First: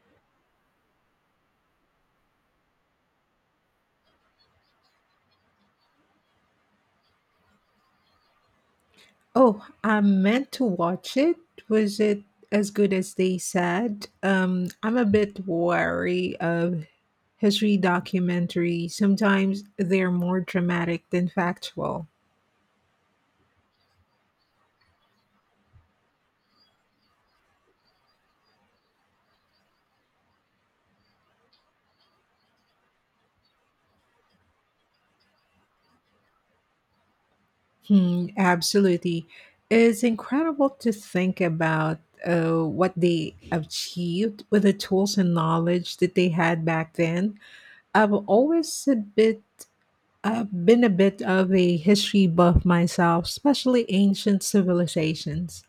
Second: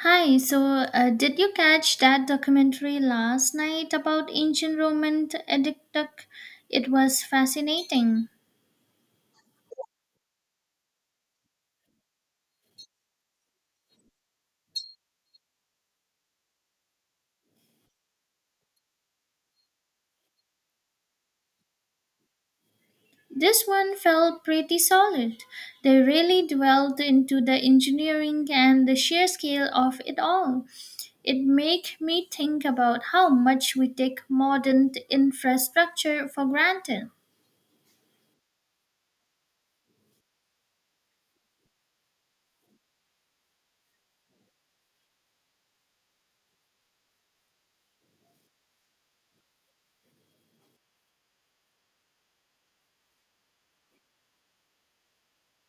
Hi, so did you catch that documentary last night about ancient Roman aqueduct? It was fascinating. Oh, I meant to watch it. Was it as good as they said? I'm a bit wary of history documentaries. Sometimes they're more dramatic than factual. This one felt pretty solid. They really dwelled into the engineering and the sheer scale of it all. It made me think about how much we take modern infrastructure for granted. Hmm, absolutely. It's incredible to think about what they achieved with the tools and knowledge that they had back then. I've always a bit I've been a bit of a history buff myself, especially ancient civilizations.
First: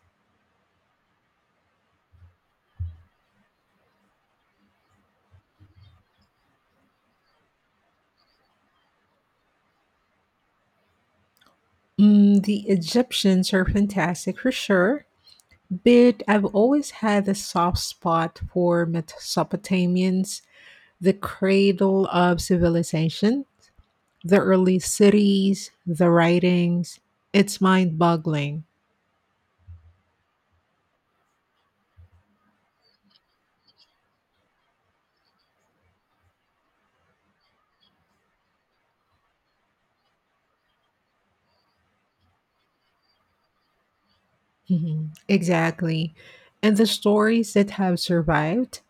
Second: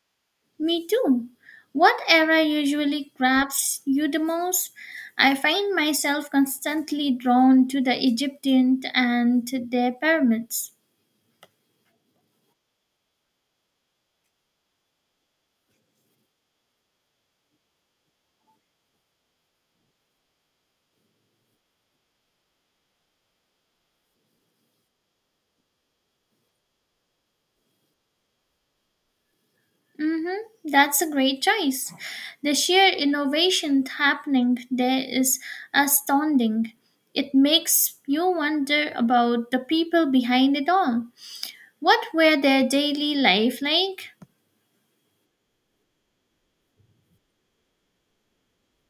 Me too. What era usually grabs you the most? I find myself constantly drawn to the Egyptian and their pyramids. Mm, the Egyptians are fantastic for sure, but I've always had a soft spot for Mesopotamians, the cradle of civilization. The early cities, the writings, it's mind boggling. Mm-hmm. That's a great choice. The sheer innovation happening there is astounding. It makes you wonder about the people behind it all. What were their daily life like? Mhm. Exactly. And the stories that have survived,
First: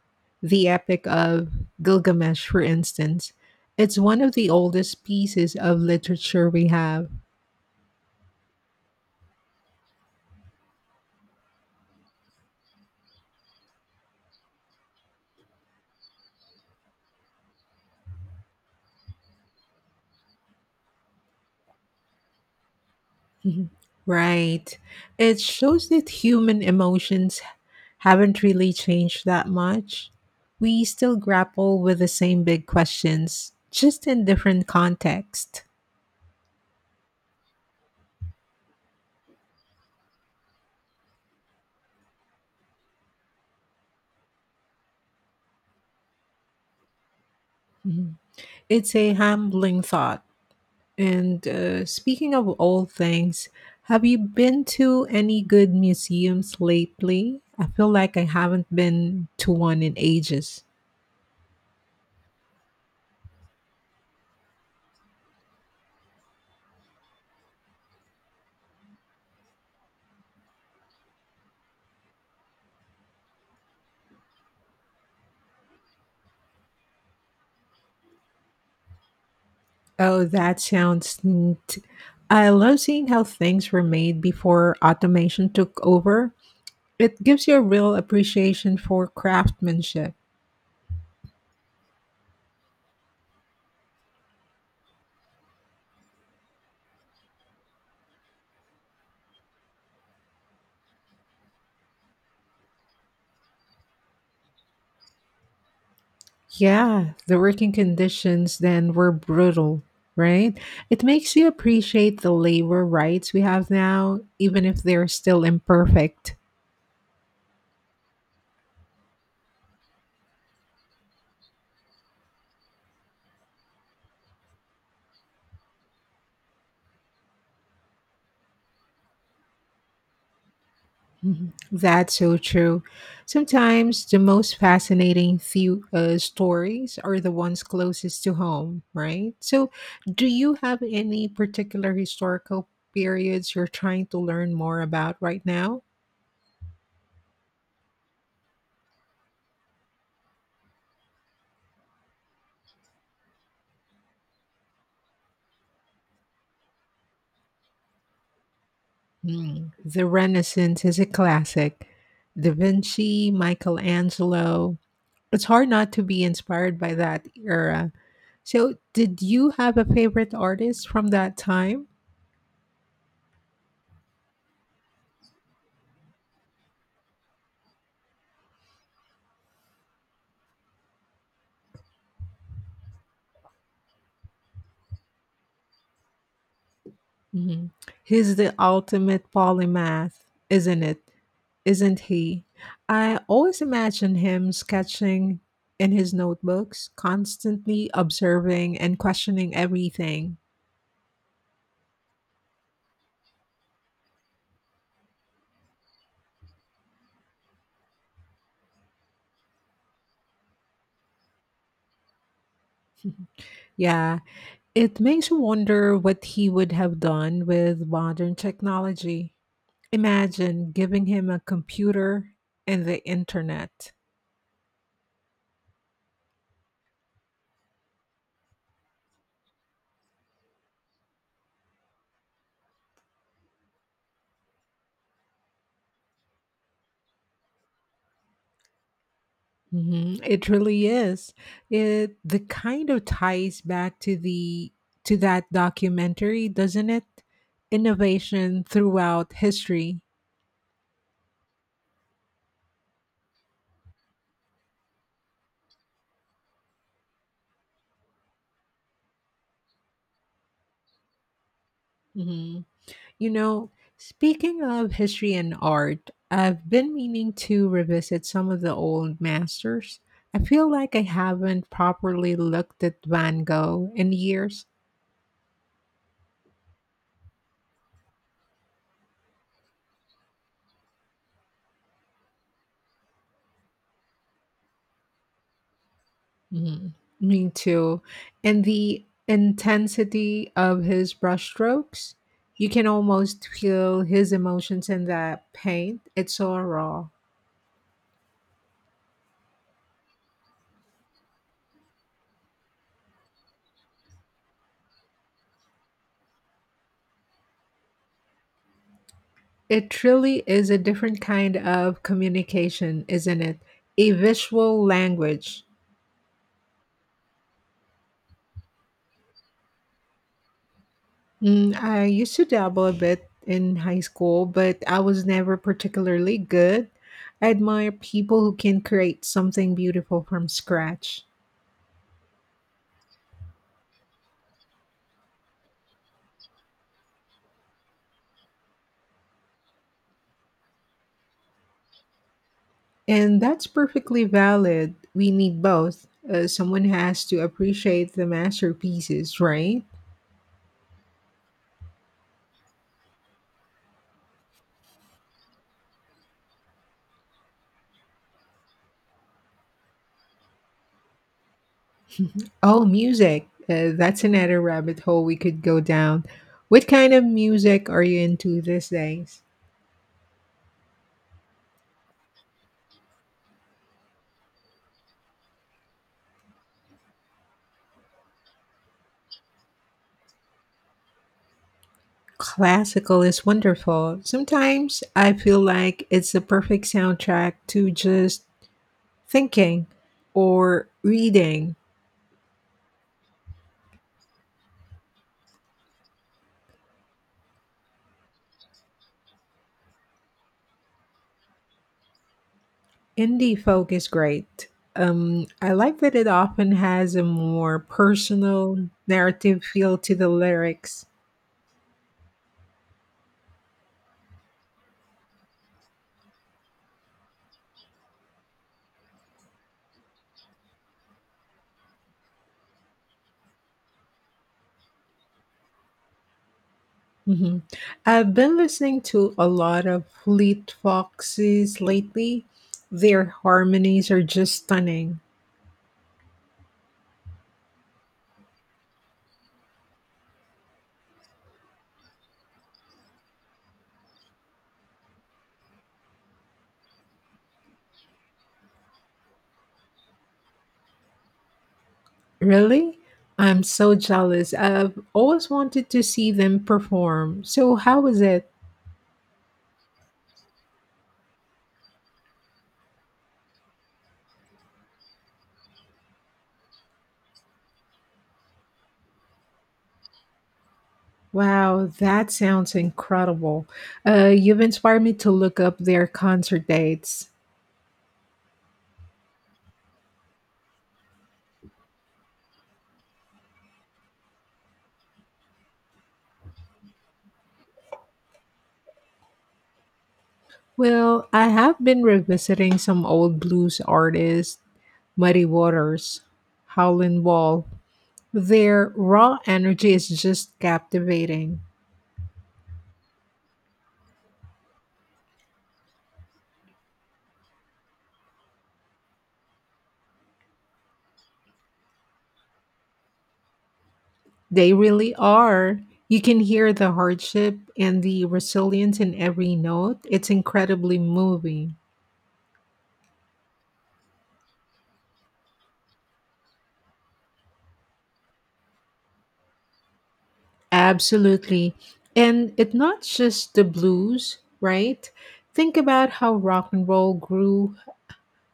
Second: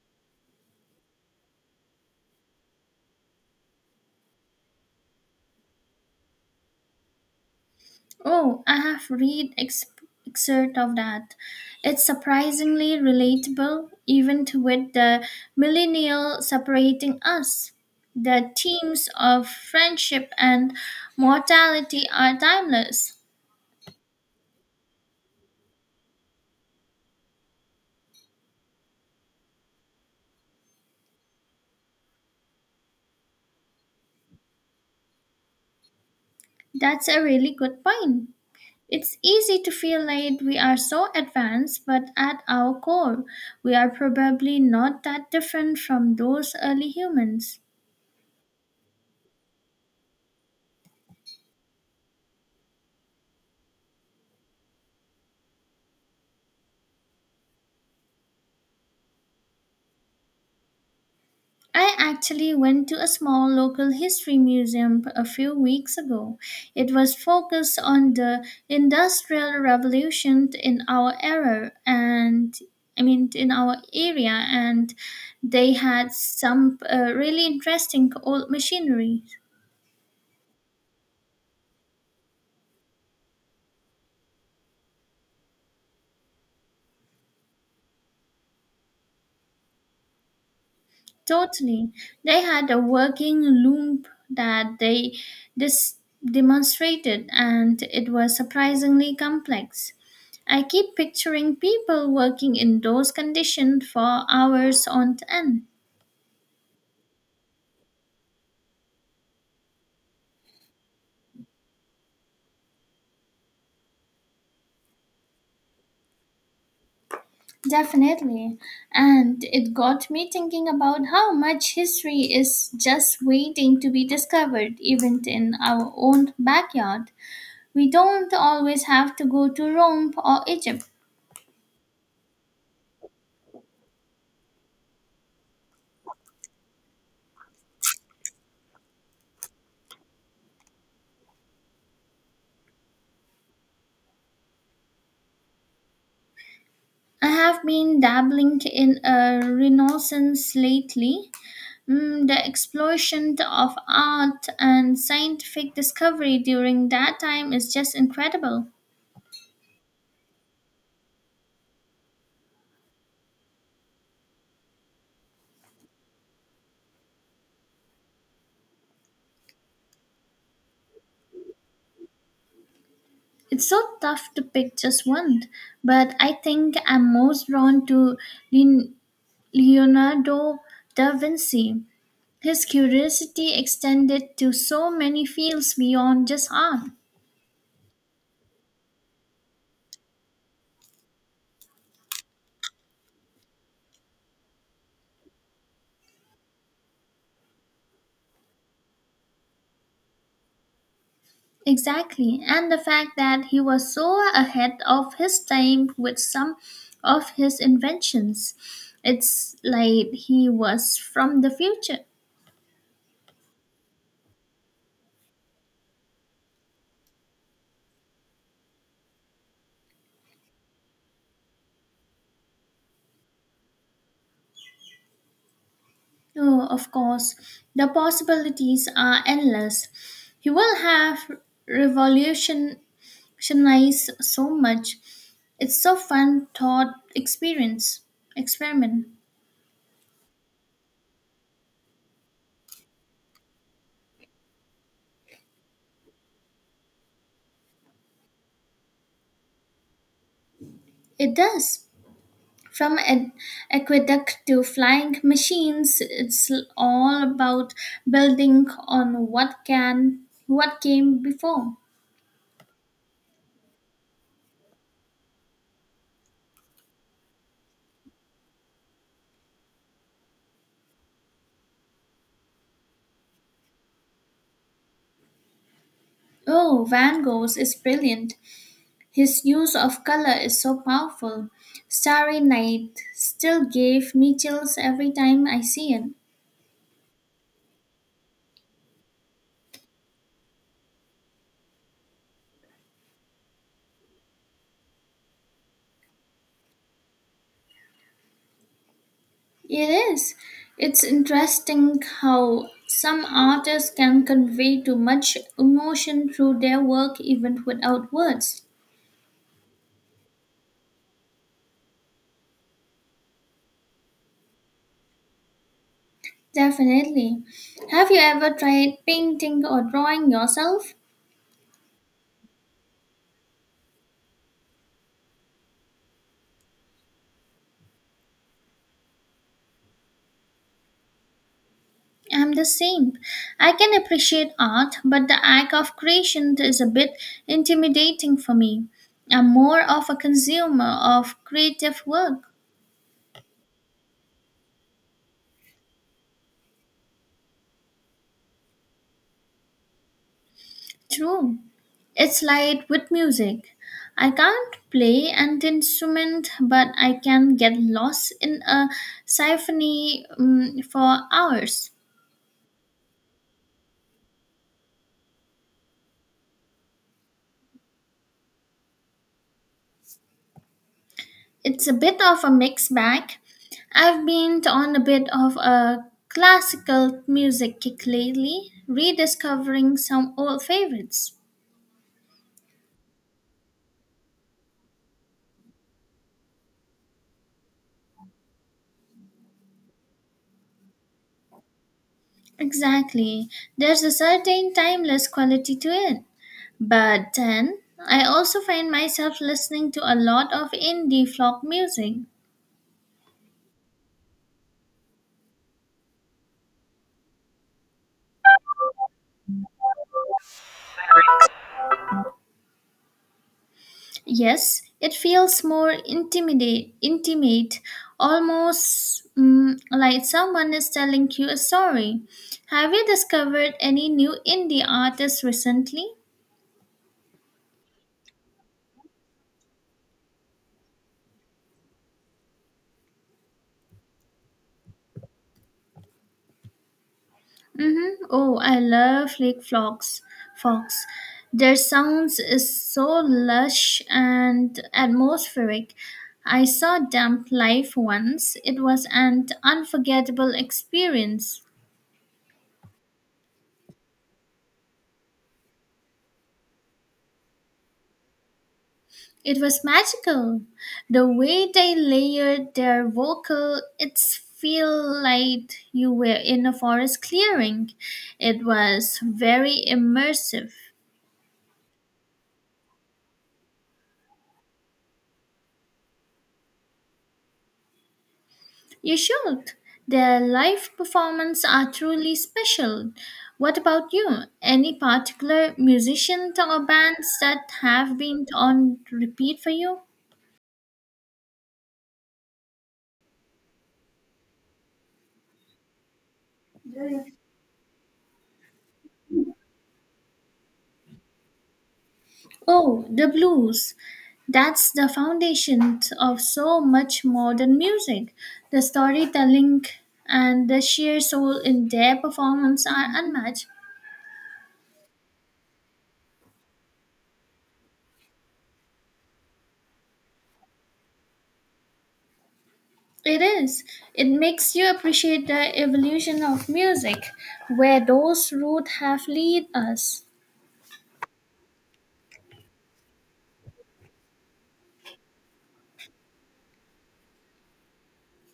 the Epic of Gilgamesh, for instance, it's one of the oldest pieces of literature we have. Oh, I have read excerpt of that. It's surprisingly relatable, even to with the millennial separating us. The themes of friendship and mortality are timeless. Mhm. Right. It shows that human emotions haven't really changed that much. We still grapple with the same big questions, just in different context. That's a really good point. It's easy to feel like we are so advanced, but at our core, we are probably not that different from those early humans. Mhm. It's a humbling thought. And speaking of old things, have you been to any good museums lately? I feel like I haven't been to one in ages. I actually went to a small local history museum a few weeks ago. It was focused on the Industrial Revolution in our era and I mean in our area and they had some really interesting old machinery. Oh, that sounds neat. I love seeing how things were made before automation took over. It gives you a real appreciation for craftsmanship. Totally. They had a working loom that they dis- demonstrated, and it was surprisingly complex. I keep picturing people working in those conditions for hours on end. Yeah, the working conditions then were brutal, right? It makes you appreciate the labor rights we have now, even if they're still imperfect. Definitely. And it got me thinking about how much history is just waiting to be discovered, even in our own backyard. We don't always have to go to Rome or Egypt. Mhm. That's so true. Sometimes the most fascinating few stories are the ones closest to home, right? So, do you have any particular historical periods you're trying to learn more about right now? I have been dabbling in a renaissance lately. The explosion of art and scientific discovery during that time is just incredible. Hmm, the Renaissance is a classic. Da Vinci, Michelangelo, it's hard not to be inspired by that era. So, did you have a favorite artist from that time? It's so tough to pick just one, but I think I'm most drawn to Leon- Leonardo da Vinci. His curiosity extended to so many fields beyond just art. Hmm. He's the ultimate polymath, isn't it? isn't he? I always imagine him sketching in his notebooks, constantly observing and questioning everything. Exactly, and the fact that he was so ahead of his time with some of his inventions. It's like he was from the future. Yeah, it makes you wonder what he would have done with modern technology. Imagine giving him a computer and the internet. Oh, of course, the possibilities are endless. He will have revolutionized so much. It's so fun thought experience experiment. Mhm, it really is. It the kind of ties back to the to that documentary, doesn't it? Innovation throughout history. It does. From an aqueduct to flying machines, it's all about building on what can what came before. Mm-hmm. You know, speaking of history and art, I've been meaning to revisit some of the old masters. I feel like I haven't properly looked at Van Gogh in years. Oh, Van Gogh's is brilliant. His use of color is so powerful. Starry Night still gave me chills every time I see it. Mhm. Me too. And the intensity of his brushstrokes, you can almost feel his emotions in that paint. It's so raw. It is. It's interesting how some artists can convey too much emotion through their work even without words. It really is a different kind of communication, isn't it? A visual language. Definitely. Have you ever tried painting or drawing yourself? Mm, I used to dabble a bit in high school, but I was never particularly good. I admire people who can create something beautiful from scratch. I'm the same. I can appreciate art, but the act of creation is a bit intimidating for me. I'm more of a consumer of creative work. And that's perfectly valid. We need both. Someone has to appreciate the masterpieces, right? True. It's like with music. I can't play an instrument, but I can get lost in a symphony for hours. Oh, music. That's another rabbit hole we could go down. What kind of music are you into these days? It's a bit of a mixed bag. I've been on a bit of a classical music kick lately, rediscovering some old favorites. Classical is wonderful. Sometimes I feel like it's the perfect soundtrack to just thinking or reading. Exactly. There's a certain timeless quality to it. But then, I also find myself listening to a lot of indie folk music. Indie folk is great. I like that it often has a more personal narrative feel to the lyrics. Yes, it feels more intimate, almost like someone is telling you a story. Have you discovered any new indie artists recently? Mhm. I've been listening to a lot of Fleet Foxes lately. Their harmonies are just stunning. Mm-hmm. Oh, I love Lake Fox. Fox. Their sounds is so lush and atmospheric. I saw Damp live once. It was an unforgettable experience. Really? I'm so jealous. I've always wanted to see them perform. So, how was it? It was magical. The way they layered their vocal, it feel like you were in a forest clearing. It was very immersive. Wow, that sounds incredible. You've inspired me to look up their concert dates. You should. Their live performances are truly special. What about you? Any particular musicians or bands that have been on repeat for you? Well, I have been revisiting some old blues artists, Muddy Waters, Howlin' Wall. Their raw energy is just captivating. Oh, the blues. That's the foundation of so much modern music. The storytelling and the sheer soul in their performance are unmatched. They really are. You can hear the hardship and the resilience in every note. It's incredibly moving. It is. It makes you appreciate the evolution of music, where those roots have lead us. Absolutely. And it's not just the blues, right? Think about how rock and roll grew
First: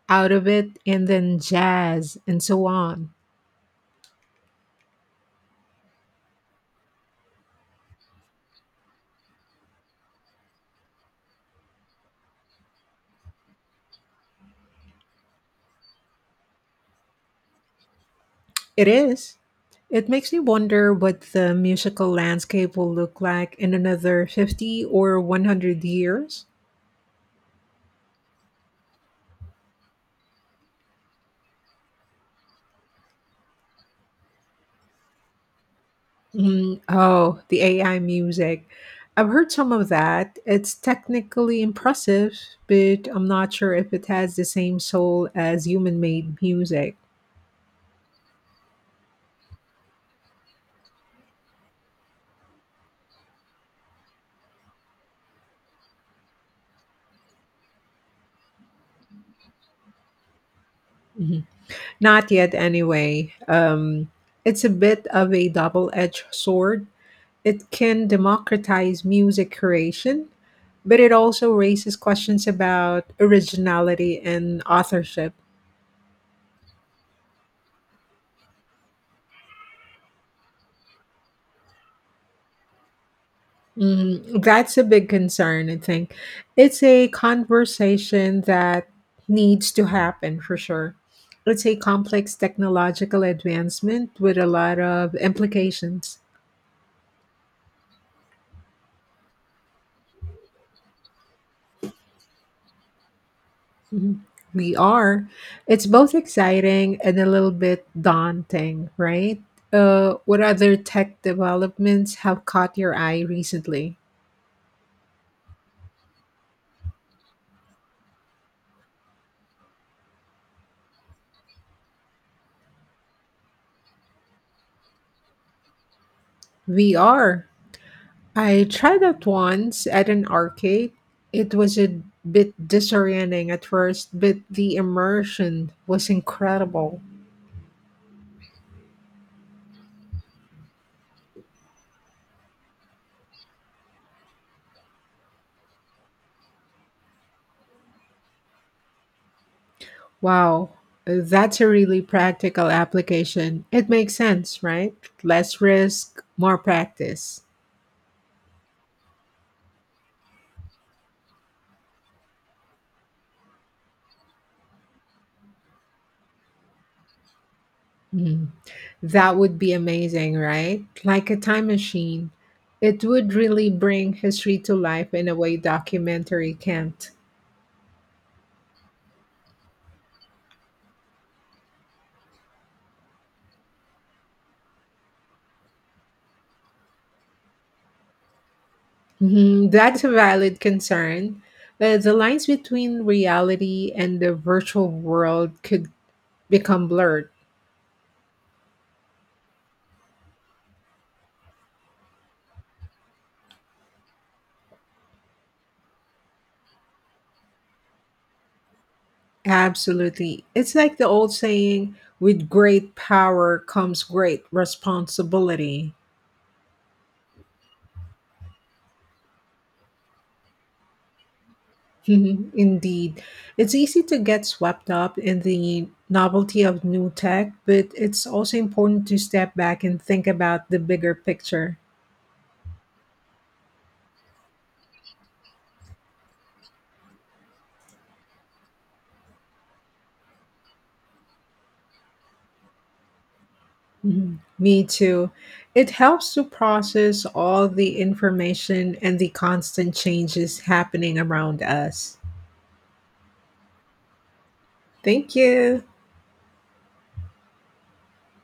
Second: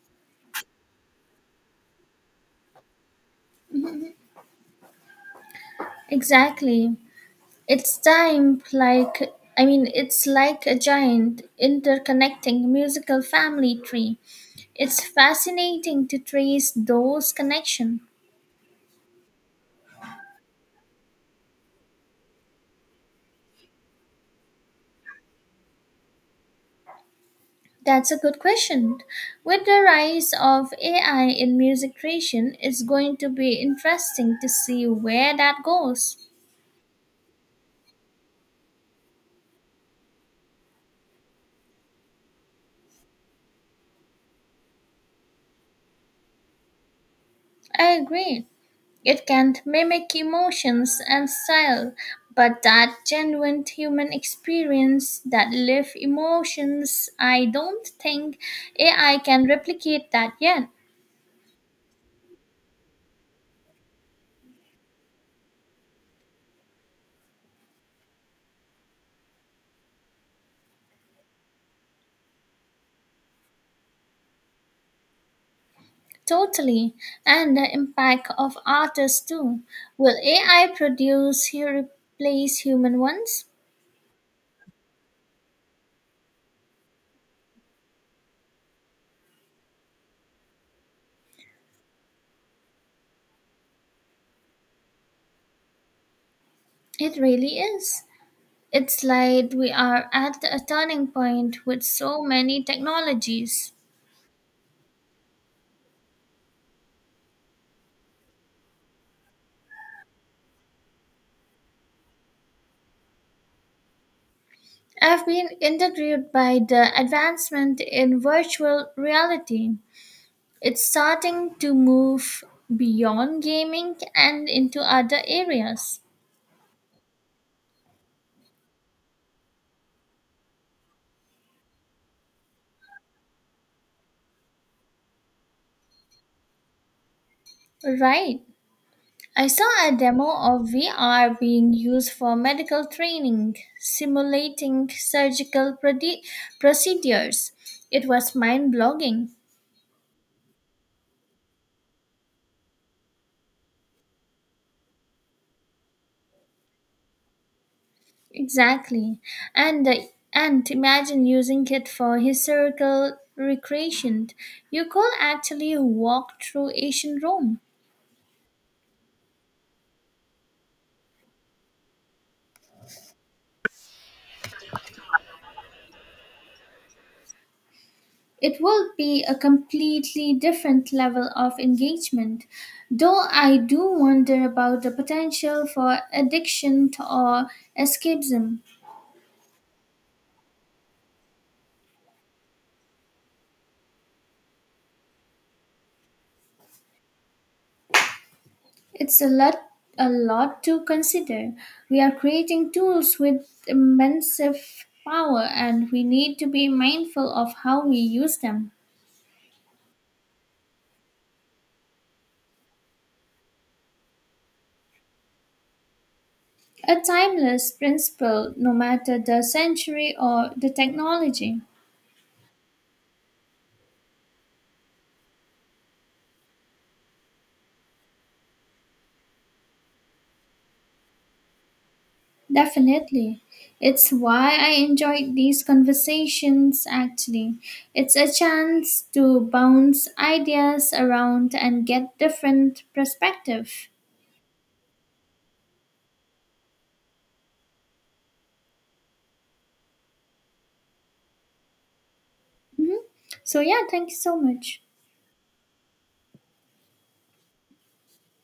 out of it and then jazz and so on. Exactly. It's time like I mean it's like a giant interconnecting musical family tree. It's fascinating to trace those connections. It is. It makes me wonder what the musical landscape will look like in another 50 or 100 years. That's a good question. With the rise of AI in music creation, it's going to be interesting to see where that goes. Mhm. Oh, the AI music. I've heard some of that. It's technically impressive, but I'm not sure if it has the same soul as human made music. I agree. It can mimic emotions and style, but that genuine human experience, that live emotions, I don't think AI can replicate that yet. Mhm. Not yet, anyway. It's a bit of a double edged sword. It can democratize music creation, but it also raises questions about originality and authorship. Totally. And the impact of artists too. Will AI produce, replace human ones? Mm, that's a big concern, I think. It's a conversation that needs to happen for sure. It's a complex technological advancement with a lot of implications. It really is. It's like we are at a turning point with so many technologies. Mhm. We are. It's both exciting and a little bit daunting, right? What other tech developments have caught your eye recently? I've been intrigued by the advancement in virtual reality. It's starting to move beyond gaming and into other areas. We are. I tried that once at an arcade. It was a bit disorienting at first, but the immersion was incredible. Right. I saw a demo of VR being used for medical training, simulating surgical procedures. It was mind blogging. Wow, that's a really practical application. It makes sense, right? Less risk, more practice. Exactly. And uh, and imagine using it for historical recreation. You could actually walk through ancient Rome. Mm. That would be amazing, right? Like a time machine. It would really bring history to life in a way documentary can't. It will be a completely different level of engagement, though I do wonder about the potential for addiction or escapism. Mhm, that's a valid concern. But the lines between reality and the virtual world could become blurred. It's a lot to consider. We are creating tools with immense power and we need to be mindful of how we use them. Absolutely. It's like the old saying with great power comes great responsibility. A timeless principle no matter the century or the technology. Mhm, indeed. It's easy to get swept up in the novelty of new tech, but it's also important to step back and think about the bigger picture. Definitely. It's why I enjoyed these conversations actually. It's a chance to bounce ideas around and get different perspective. Mm, me too. It helps to process all the information and the constant changes happening around us. Mhm. So yeah, thank you so much. Thank you.